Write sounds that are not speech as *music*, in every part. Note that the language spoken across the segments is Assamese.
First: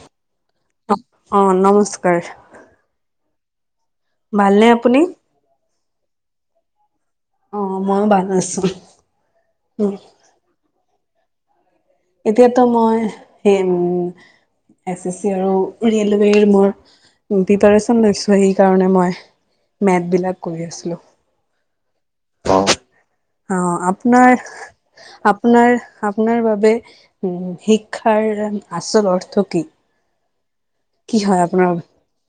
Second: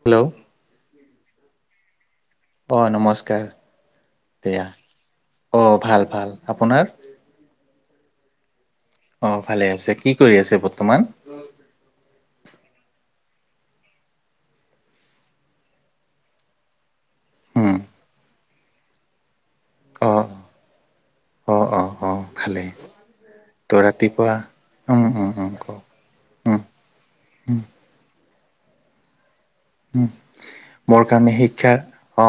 হেল্ল' অ নমস্কাৰ অ নমস্কাৰ দয়া ভালনে আপুনি অ ভাল ভাল আপোনাৰ অ মইো ভাল আছো অ ভালে আছে উম কি কৰি আছে বৰ্তমান এতিয়াতো মই সেই উম এছ এছ চি আৰু ৰেলৱেৰ মোৰ উম প্ৰিপচন লৈছো সেইকাৰণে মই মেথ বিলাক কৰি আছিলো অঁ খালে অ আপোনাৰ উম উম আপোনাৰ কওক আপোনাৰ উম বাবে উম শিক্ষাৰ আচল অৰ্থ কি উ মোৰ কি কাৰণে হয় আপোনাৰ শিক্ষা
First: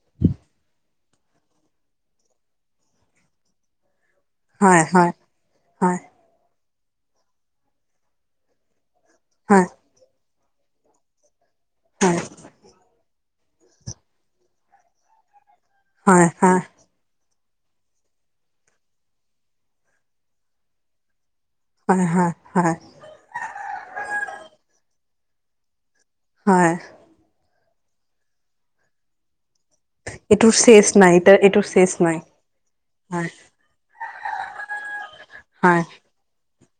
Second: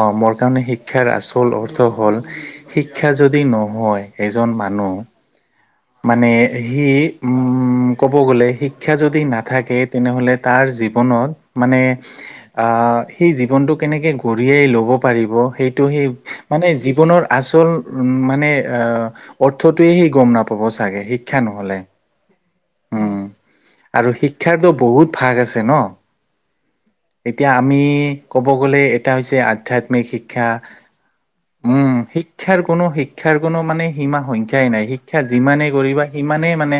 অ মোৰ কাৰণে শিক্ষ শিক্ষাৰ আচল অৰ্থ হ'ল শিক্ষা যদি নহয় এজন হয় মানুহ হয় হয় মানে সি উম ক'ব গ'লে শিক্ষা যদি হয় নাথাকে তেনেহ'লে তাৰ জীৱনত মানে হয় সেই জীৱনটো কেনেকৈ ঘঢ়িয়াই ল'ব পাৰিব সেইটো সেই হয় হয় মানে হয় জীৱনৰ আচল উ মানে অ অৰ্থটোৱে সি গম নাপাব চাগে শিক শিক্ষা নহলে হয় হয় উম আৰু শিক্ষাৰটোো বহুত ভাগ আছে ন হয় এতিয়া আমি ক'ব গ'লে এটা হৈছে আধ্যাত্মিক শিক্ষা এইটোৰ চেচ নাই এইটোৰ উম চেচ নাই শিক্ষাৰ কোনো হয় শিক্ষাৰ কোনো মানে সীমা সংখ্য্াই নাই শিক্ষা যিমানে হয় কৰিবা স ইমানেই মানে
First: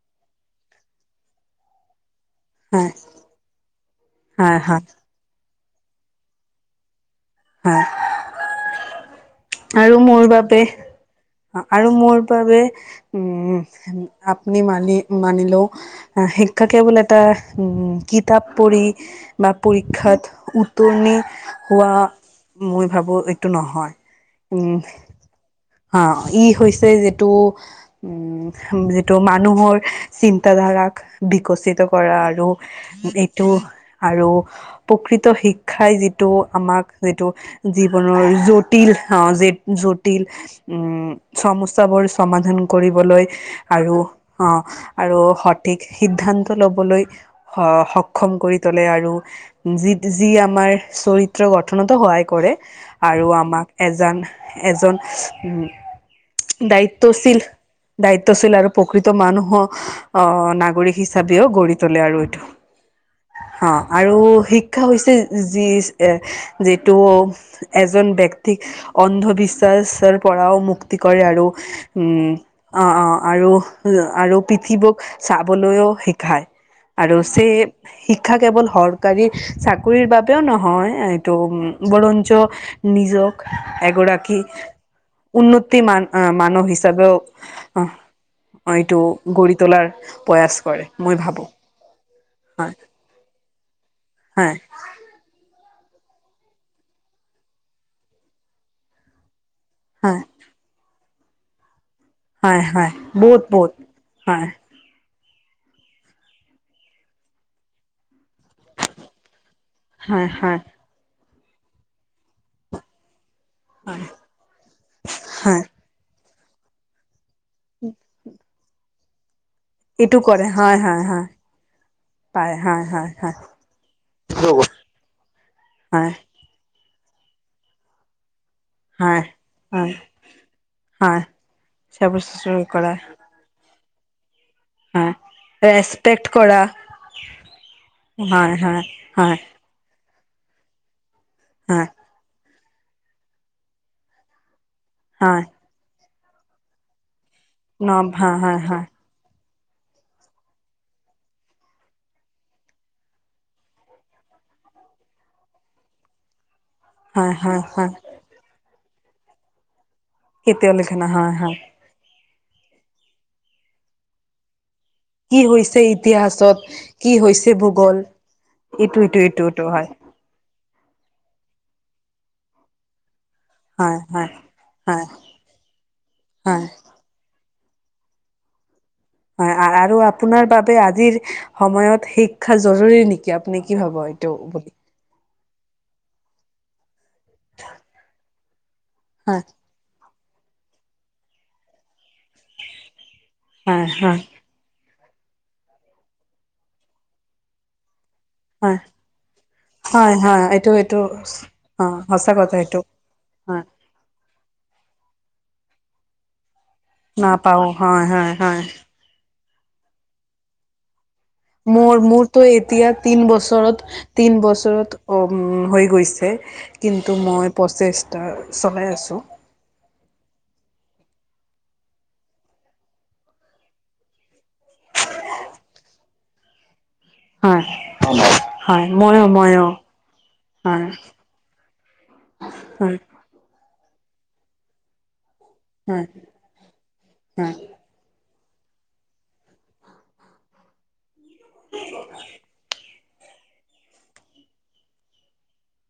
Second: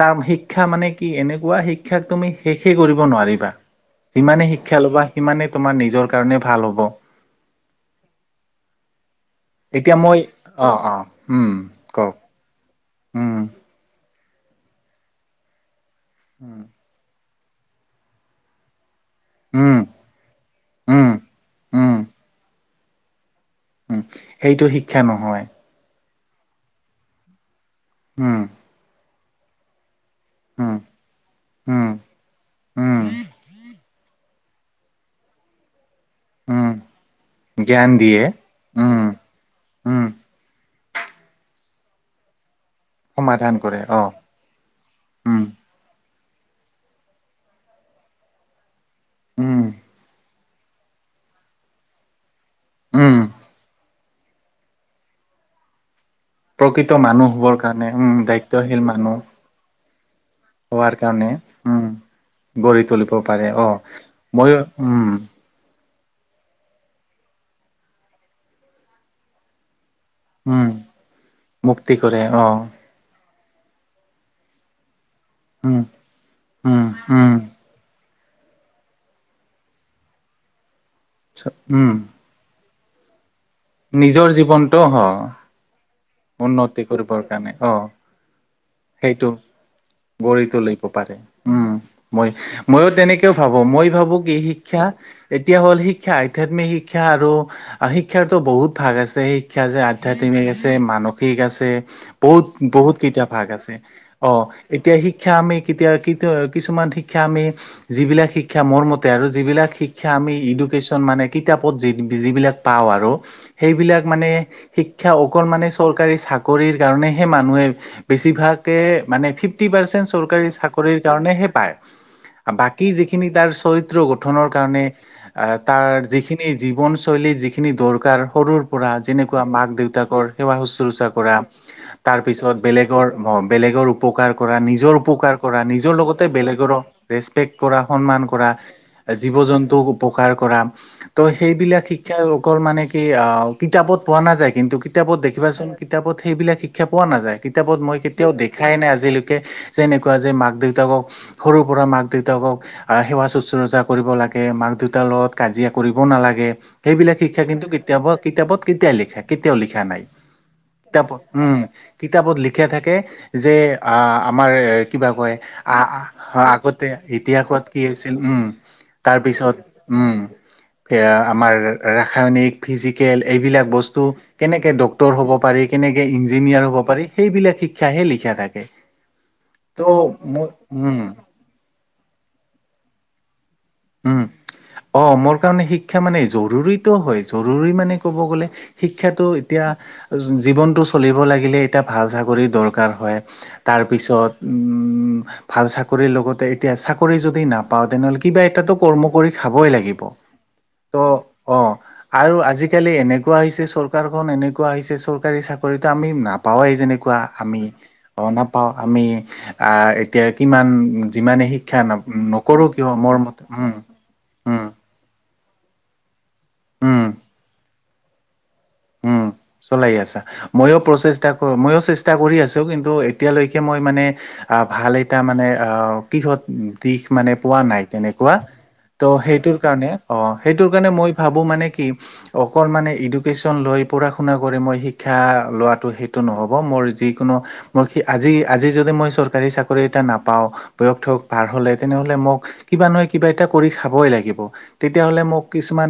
তাৰ শিক্ষা মানে কি এনেকুৱা শিক্ষাক তুমি শেষে হয় কৰিব নোৱাৰিবা যিমানে হয় হয় শিক্ষা ল'বা সিমানে তোমাৰ নিজৰ কাৰণে ভাল হ'ব হয় এতিয়া আৰু মই মোৰ বাবে অ', অ'। উম, আৰু কওক মোৰ বাবে উম আপনি মানি মানিলও উম, শিক্ষা কেৱল এটা উম কিতাপ পঢ়ি বা উম, পৰীক্ষাত উত্তৰণ উম। হোৱা উম, মই ভাবো এইটো নহয় উম, সেইটো উম শিক্ষা নহয় অ ই হৈছে যিটো উম যিটো মানুহৰ উম, চিন্তাধাৰাক বিকশিত উম, কৰা আৰু উম। এইটো আৰু প্ৰকৃত শিক্ষাই যিটো উম, আমাক টো জ্ঞান দিয়ে জীৱনৰ জটিল উম, অ উম, জটিল উম সমস্যা বোৰ সমাধান কৰিবলৈ সমাধান কৰে আৰু অ আৰু উম, সঠিক, সিদ্ধান্ত ল'বলৈ সক্ষম কৰি তলে আৰু উম, য আমাৰ চৰিত্ৰ গঠনতো হোৱাই কৰে উম। আৰু আমাক এজন, এজন প্ৰকৃত দায়িত্বশীল মানুহবোৰৰ কাৰণে উম দায়িত্বশীল আৰু প্ৰকৃত মানুহ, অ হোৱাৰ নাগৰিক কাৰণে হিচাপেও গঢ়ি উম তোলে আৰু এইটো গঢ়ি তুলিব পাৰে অ আৰু মইয়ো শিক্ষা উম হৈছে। যি যিটো এজন ব্যক্তিক অন্ধবিশ্বাস, ৰ পৰাও উম মুক্তি কৰে আৰু মুক্তি কৰে উম অ অ' আৰু আৰু পৃথিৱক উম চাবলৈও শিকায় উম আৰু উম সেই শিক্ষা কেৱল চৰকাৰী চাকৰিৰ বাবেও নহয় এইটো উ উম বৰঞ্চ নিজক, নিজৰ এগৰাকৰাকী জীৱনটো হ উন্নতি মান মানহ উন্নতি হিচাপও কৰিবৰ কাৰণে অ এইটো সেইটো গঢ়ি তোলাৰ গঢ়ি প্ৰয়াস তুলিব কৰে পাৰে মই ভাবো উম মই হয়। ময়ো তেনেকেও ভাবো মই ভাবো কি হয় শিক্ষা এতিয়া হ'ল শিক্ষা আধ্যাত্মিক শিক্ষা আৰু শিক্ষাৰ, তো বহুত ভাগ আছে শিক্ষা যে হয় আধ্যাত্মিক আছে মানসিক আছে। বহুত হয় হয় বহুত কেইটা ভাগ বহুত আছে অ' হয় এতিয়া শি শিক্ষা আমি কেতিয়া কিছুমান শিক্ষা আমি যিবিলাক শিক্ষা শিক্ষা মোৰ মতে আৰু যিবিলাক শিক্ষা হয় আমি হয় ইডুকেশ্যন মানে কিতাপত যি যিবিলাক পাওঁ আৰু সেইবিলাক হয় মানে শিক্ষা অকল হয় মানে চৰকাৰী চাকৰিৰ কাৰণে সেই মানুহে বেছিভাগে মানে ফিপ ফিফটি পাৰ্চেণ্ট এইটো কৰে চৰকাৰী হয় চাকৰিৰ হয় হয় কাৰণেহে পাৰ পাৰে হয় বাকী হয় যিখিনি হয় তাৰ চৰিত্ৰ গঠনৰ কাৰণে আ তাৰ হয় যিখিনি জীৱন হৈলী যিখিনি দৰকাৰ সৰু হয় যেনেকুৱা মাক হয় দেউতাকৰ সেৱা শুশ্ৰূষা হয় কৰা, চাব তাৰ পিছত চুৰ কৰা বেলেগৰ বেলেগৰ উপকাৰ কৰা, নিজৰ হয় উপকাৰ কৰা, নিজৰ ৰেচপেক্ট লগতে কৰা বেলেগৰো ৰেচপেক্ট কৰা সন্মান কৰা হয় হয় জীৱ হয় জীৱ জন্তু উপকাৰ কৰা তো সেইবিলাক হয় শিক্ষা অকল মানে কি কিতাপত প নাযায় কিন্তু কিতাপত হয় দেখিবাচোন কিতাপত সেইবিলাক শিক্ষা পোৱা নাযায়। কিতাপত ন মই কেতিয়াও হয় হয় দেখাই হয় নাই আজিলৈকে। কে যেনেকোৱা যে মাক দেউতাকক সৰুৰ পৰা মাক দেউতাকক সেৱা শুশ্ৰূচা কৰিব লাগে গে মাক দেউতাৰ লগত কাজিয়া কৰিব নালাগে, সেইবিলাক হয় শিক্ষা হয় কিন্তু হয় কিতাপত কিতাপত কেতিয়া লিখে কেতিয়াও লিখা নাই। কেতিয়াও লিখা নাই কিতাপত হয় হয় উম কিতাপত লিখা থাকে যে আ আমাৰ কিবা কয় কি আ হৈছে আ ইতিহাসত আগতে কি হৈছে ইতিহাসত কি ভূগোল হৈছিল উম ইটো ইটো ইটো তাৰপিছত উম *inaudible* এয়া আমাৰ ৰাসায়নিক ফিজিকেল এইবিলাক হয় বস্তু হয় কেনেকে হয় ডক্তৰ হ'ব পাৰি কেনেকে হয় ইঞ্জিনিয়াৰ হ'ব পাৰি সেইবিলাক শি শিক্ষাহে লিখা থাকে। হয় আৰু ত' মই আপোনাৰ বাবে উম আজিৰ সময়ত শিক্ষা জৰুৰী নেকি? নে কি হব সেইটো? তাৰমানে শিক্ষা মানে জৰুৰীতটো হয় জৰুৰী মানে ক'ব গলে শিক্ষাটো হয় এতিয়া জীৱনতটো চলিব লাগিলে এতিয়া ভাল চাক কৰি দৰকাৰ হয় হয় হয় তাৰপিছত ভাল চাকৰিৰ লগতে এতিয়া চাকৰি যদি নাপাও তেনেহ'লে কি কিবা এটাতো হয় কৰ্ম কৰি খাবই লাগিব, হয় হয় এইটো ত এইটো অ' সঁচা আৰু কথা এইটো আজিকালি এনেকোৱা কোৱা হয় হৈছে চৰকাৰখন এনেকোৱা কোৱা হৈছে চৰকাৰী চাকৰিতো আমি নাপাওেঁই যেনেকুৱা আমি নাপাও হয় অ' হয় হয় নাপাওঁ আমি এতিয়া কিমান যিমানে শিক্ষা মোৰ মোৰতো নকৰোঁ এতিয়া কিয় তিন মোৰ মত বছৰত তিন বছৰত অ'। উম উম হৈ গৈছে কিন্তু উম। মই প্ৰচেষ্টা চলাই আছোঁ উম, চলাই আছা। ময়ো প্ৰচেষ্টা কৰোঁ ময়ো চেষ্টা কৰি আছোঁ কিন্তু এতিয়ালৈকে মই মানে ভাল এটা মানে অহ কিহত দিশ মানে পোৱা হয় নাই তেনেকুৱা। হয় ত ময়ো সেইটো ময়ো কাৰণে অ' সেইটো হয় কাৰণে মই ভাবো মানে কি অকল মানে হয় এডোকেছ লৈ পঢ়া শুনা কৰি মই শিক্ষা লোৱাটো হয় সেইটো নহ'ব মোৰ যিকোনো হয় মোৰ আজি আজি যদি মই চৰকাৰী চাকৰি এটা নাপাওঁ বয়সটো পাৰ হ'লে, তেনেহ'লে মোক কিবা নহয় কিবা এটা কৰি খাবই লাগিব। তেতিয়াহ'লে মোক কিছুমান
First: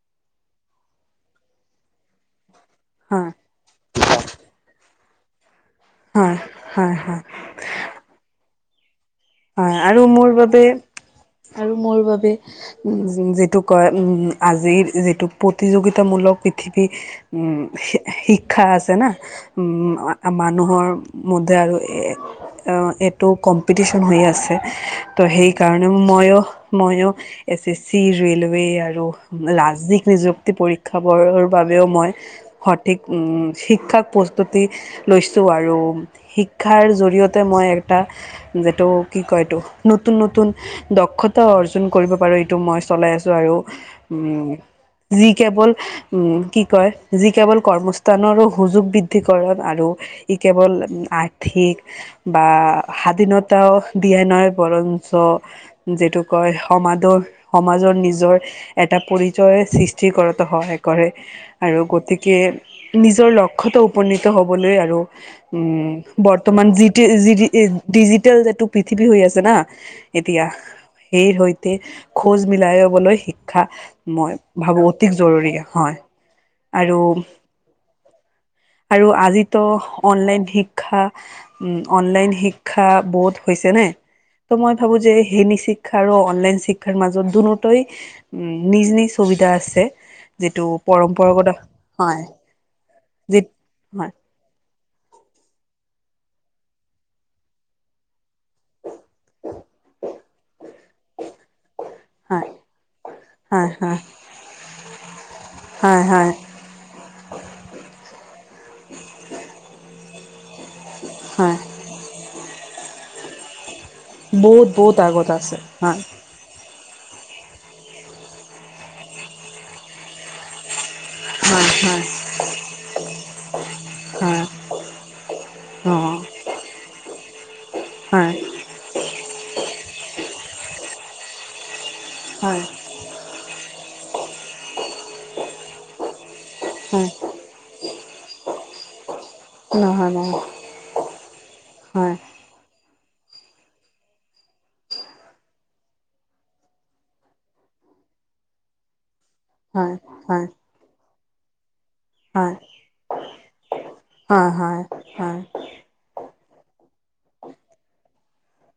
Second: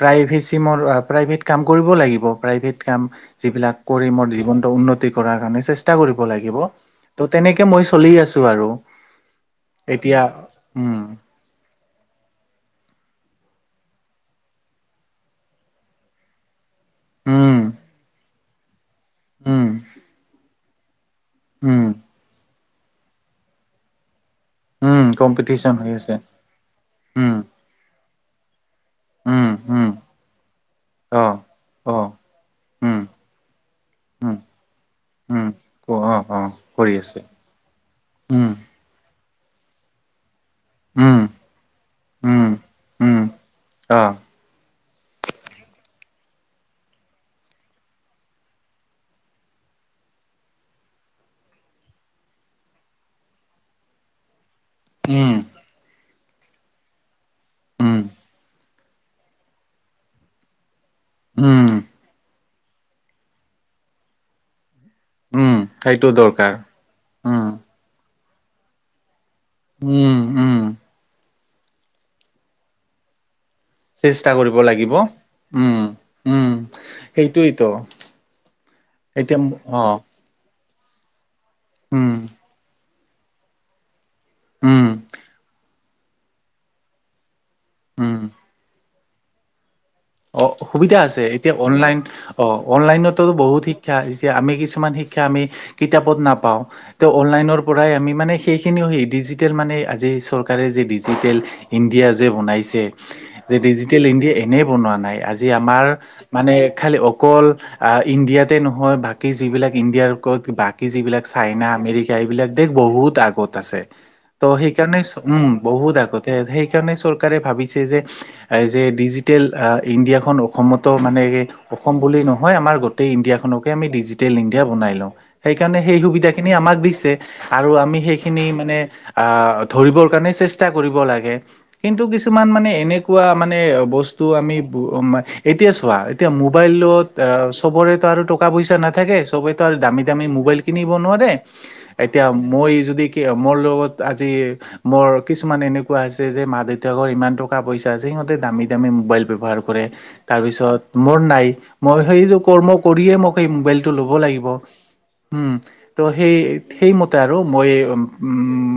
প্ৰাইভেচি মোৰ প্ৰাইভেট কাম কৰিব লাগিব। প্ৰাইভেট কাম হয় যিবিলাক কৰি মোৰ জীৱনটো উন্নতি কৰাৰ কাৰণে চেষ্টা চেষ্টা কৰিব হয় লাগিব হয় হয় ত' তেনেকে মই চলি আছো আৰু। হয় আৰু এতিয়া মোৰ বাবে উম আৰু মোৰ বাবে উম, যিটো কয় উম, আজিৰ যিটো প্ৰতিযোগিতামূলক পৃথিৱী উম শি শি শিক্ষা আছে না উম মানুহৰ মতে আৰু উম এইটো কম্পিতেশন হৈয়ে আছে। উম ত' কম্পিটিচন হৈ সেইকাৰণেও আছে মই ময়ো উম এছ এছ চি ৰেলৱে আৰু উম উম লাজিক নিযুক্তি পৰীক্ষা অ বোৰৰ বাবেও অ মই সঠিক উম, শিক্ষাক উম প্ৰস্তুত লৈছোঁ উম আৰু অ অ অ শিক্ষাৰ কৰি আছে জৰিয়তে মই এটা। উম যিটো কি কয় তটো নতুন-নতুন, উম দক্ষতা অৰ্জন কৰিব পাৰো উম এইটো মই চলাই উম আছো আৰু অ উম, যি কেৱল কি কয় যি কেৱল কৰ্মস্থানৰো সুযোগ বৃদ্ধিকৰক আৰু ই কেৱল আৰ্থিক বা সাদিনত, টা দিয়া নয় বৰঞ্চ উম যিটো কয় সমাদৰ, সমাজৰ উম নিজৰ এটা পৰিচয় সৃষ্টি কৰাতো সহায় কৰে। উম আৰু গতিকে নিজৰ লক্ষ্যটো উপনীত হবলৈ আৰু উম, সেইটো দৰকাৰ বৰ্তমান উম ডিজিটেল যটো পৃথিৱী হৈ আছে। জানা উম, এতিয়া উম, সেই সৈতে খোজ মিলাইবলৈ শি শিক্ষা চেষ্টা মই কৰিব ভাবো লাগিব। অতিক জৰুৰী উম, হয় উম, আৰু। সেইটোৱেইতো আৰু এতিয়া আজিতো অ', অনলাইন শিক শিক্ষা উম, উম, অনলাইন শিক্ষা বহুত হৈছেনে। ত মই উম, ভাবো যে হেনী শিক্ষা আৰু অনলাইন শিক্ষাৰ মাজত দুনো ই উম। নিজ-নিজ সুবিধা আছে। অ' যিটো সুবিধা আছে পৰম্পৰাগত এতিয়া অনলাইন হয় অ' অনলাইনতো যি বহুত শিক্ষা হয় এতিয়া আমি কি কিছুমান শিক্ষা আমি কিতাপত নাপাওঁ তে অনলাইনৰ পৰাই আমি মানে। সেইখিনিও সেই ডিজিটেল মানে আজি চৰকাৰে যে ডিজিটেল ইণ্ডিয়া যে হয় বনাইছে। যে হয় হয় ডিজিটেল ইণ্ডিয়া এনে এনেয়ে বনোৱা নাই আজি আমাৰ হয় হয় মনে খালী অকল ইণ্ডিয়া তে নহয় বাকি জিবিলাক ইণ্ডিয়াৰত বাকী যিবিলাক হয় চাইনা আমেৰিকা এইবিলাক দেশ বহুত আগত আছে। ত' বহুত বহুত সেইকাৰণে আগত উম, আছে বহুত হয় আগতে সেইকাৰণে চৰকাৰ চৰকাৰে ভাবিছে যে যে ডিজিটেল ইণ্ডিয়াখন অসমত ত মানে হয় অসম হয় বুলি নহয় আমাৰ গোটেই ইণ্ডিয়াখনকে আমি ডিজিটেল হয় ইণ্ডিয়া বনাই লওঁ সেইকাৰণে। অ সেই সূবিধা খিনি আমাক দিয়ে আৰু আমি হয় সেইখিনি মানে অহ, ধৰিবৰ কাৰণে চেষ্টা লাহে কিন্তু কিছু হয় মানে এনেকুৱা মানে বস্তু আমি মানে এতিয়া চোৱা মোবাইল হয় ত চবৰে টকা পইচা নাথাকে সবেই টো আৰু দামি নহয় দাম নহয় মবাইল কিনিব নোৱাৰে এতিয়া মই মোৰ লগত আজি মোৰ কিছুমান এনেকুৱা আ হৈছে যে মা দেউতাকৰ ইমান টকা পইচা। সিহতে দামী-দামী মো ব্যৱ্হাৰ কৰে হয় হয় তাৰপিছ মোৰ ন মই সেই হয় কৰ্ম কৰিয়েই মোবাইল টো লব লাগিব হয় হয় উম, ত সেই সেইমতে আৰু মই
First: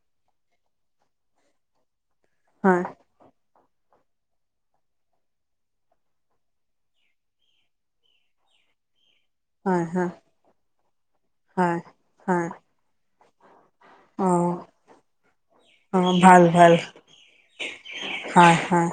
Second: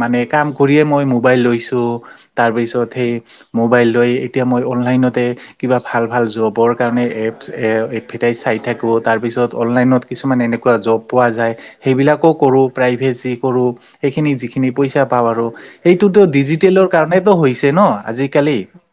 মানে কাম কৰিয়ে মই মোবাইল লৈছোঁ হয় তাৰপিছত। মবাইল লৈ এতিয়া মই অনলনত তাতে কিবা ভাল ভাল জবৰ কাৰণে এভ এডভাৰটাইজ চাই থাকোঁ। তাৰপিছত হয় অনলাইনত হয় কিছুমান এনেকুৱা জব পোৱা যায় হয় হয় হয় সেইবিলাকো হয় কৰোঁ প্ৰাইভেচি কৰোঁ। অ সেইখিনি যিখিনি পইচা পাওঁ আৰু অ সেইটোতো ভাল ভাল ডিজিটেলৰ কাৰণেতো হৈছে নহ হয় আজিকালি। হয়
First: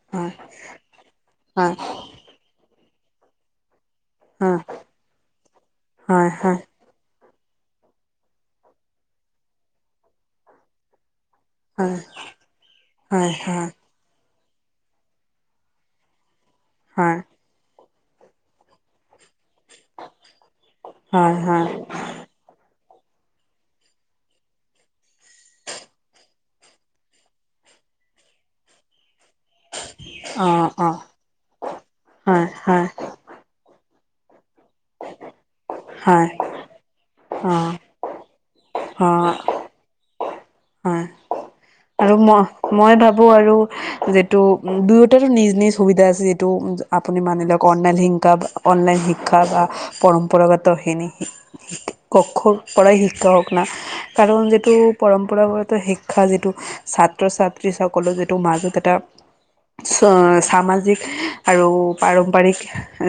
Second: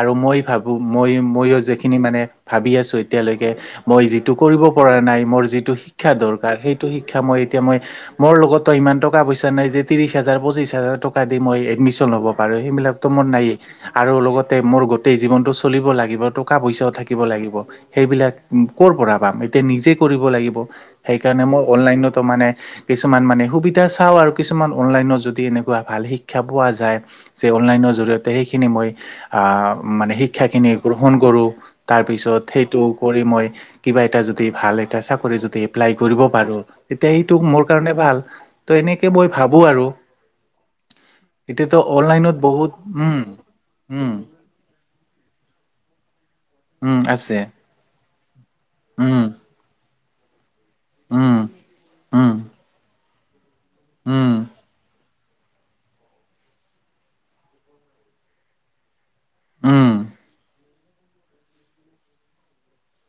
আৰু হয় মই ভাবো মই মইও হয় যিখিনি মানে ভাবি আছোঁ এতিয়ালৈকে। মই যিটো হয় কৰিব পৰা নাই মোৰ যিটো শিক্ষা হয় দৰকাৰ হয় সেইটো শিক্ষা মই। তেতিয়া মই মোৰ লগতো ইমান টকা পইচা নাই যে ত্ৰিশ হাজাৰ পঁচিশ হাজাৰ টক। কা দি মই হয় এডমিছন লব পাৰোঁ সেইবিলাকটো মোৰ হয় নাইয়ে হয় আৰু লগতে মোৰ গোটেই জীৱনটো। চলিব লাগিব টকা পইচাও হয় থাকিব লাগিব। সেইবিলাক ক'ৰ পৰা পাম এতিয়া নিজে কৰিব লাগিব হয় সেইকাৰণে মই হয় অনলাইনতো মানে। কিছুমান মানে সুবিধা চাওঁ আৰু কিছুমান অনলাইনত যদি এনেকুৱা ভাল শিক্ষা পোৱা যায় যে অনলাইনত। জৰিয়তে সিখিনি মই আ মান। অ শিক্ষাখিনি অ গ্ৰহণ কৰোঁ তাৰপিছত হয় সেইটো হয় কৰি মই। কিবা এটা যদি ভাল এটা চাকৰি যদি এপ্লাই কৰিব হয় পাৰোঁ। তেতিয়া সেইটো অ মোৰ কাৰণে ভাল ত' এনেকে অ মই ভাবোঁ আৰু। হয় এতিয়াতো আৰু অনলাইনত বহুত মই মই উম ভাবোঁ আৰু উম যিটো দুয়ো। *unintelligible* নিজ নিজ সুবিধা আছে যিটো উম আপুনি আছে মানি লওক অনলাইন হিংসা। অনলাইন উম শিক্ষা বা পৰম্পৰাগতখিনি উম *unintelligible* উম পৰাই শিকাওঁক। উম কাৰণ যিটো পৰম্পৰাগত শিক্ষা যিটো। ছাত্ৰ ছাত্ৰীসকলো যিটো মাজত এটা। উম সামাজিক আৰু পাৰম্পৰিক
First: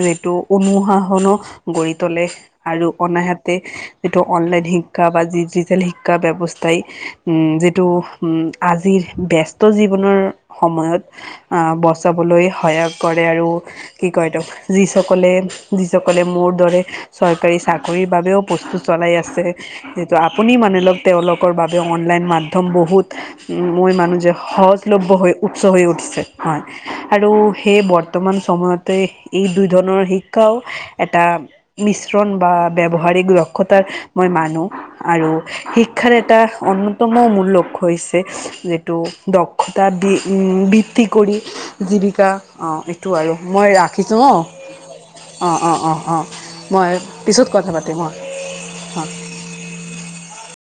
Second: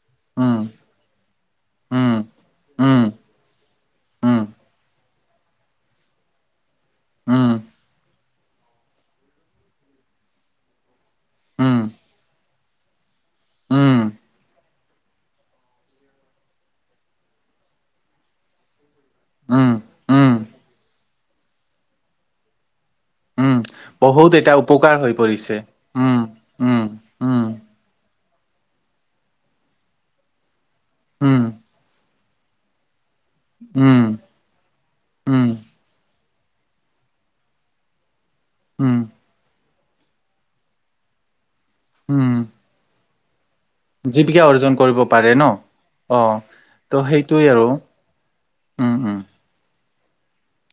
যিটো উম অনুশাসনো। গঢ়ি উম তোলে আৰু উম আনহাতে যিটো উম অনলাইন শিক্ষা বা ডিজিটেল শিক্ষা ব্যৱস্থা। *unintelligible* উম যিটো উম। আজিৰ ব্যস্ত জীৱনৰ সময়ত উম বচাবলৈ সহায় কৰে আৰু। উম কি কয় সিটোক যিসকলে যিসকলে মোৰ দৰে চৰকাৰী চাকৰিৰ বাবেও। বস্তু চলাই আছে উম যিটো উম আপুনি মানি লওঁক তেওঁলোকৰ বাবে অনলাইন মাধ্যম বহুত। উম মই মানো যে বহুত এটা উপকাৰ সহজলভ্য হৈ পৰিছে উৎস হৈ উম উঠিছে হয় উম আৰু। উম সেয়ে বৰ্তমান সময়তে এই দুই ধৰণৰ শিক্ষাও এটা উম মিশ্ৰণ বা। উম, উম, *unintelligible* *unintelligible* যিটো উম, দক্ষতা বৃত্তি কৰি জীৱিকা উম, এইটো আৰু। মই ৰাখিছোঁ অ জীৱিকা অৰ্জন কৰিব পাৰে ন? অঁ অঁ অঁ অঁ। অ', মই ত' পিছত সেইটোৱে আৰু কথা পাতিম অ উম, উম। হয়।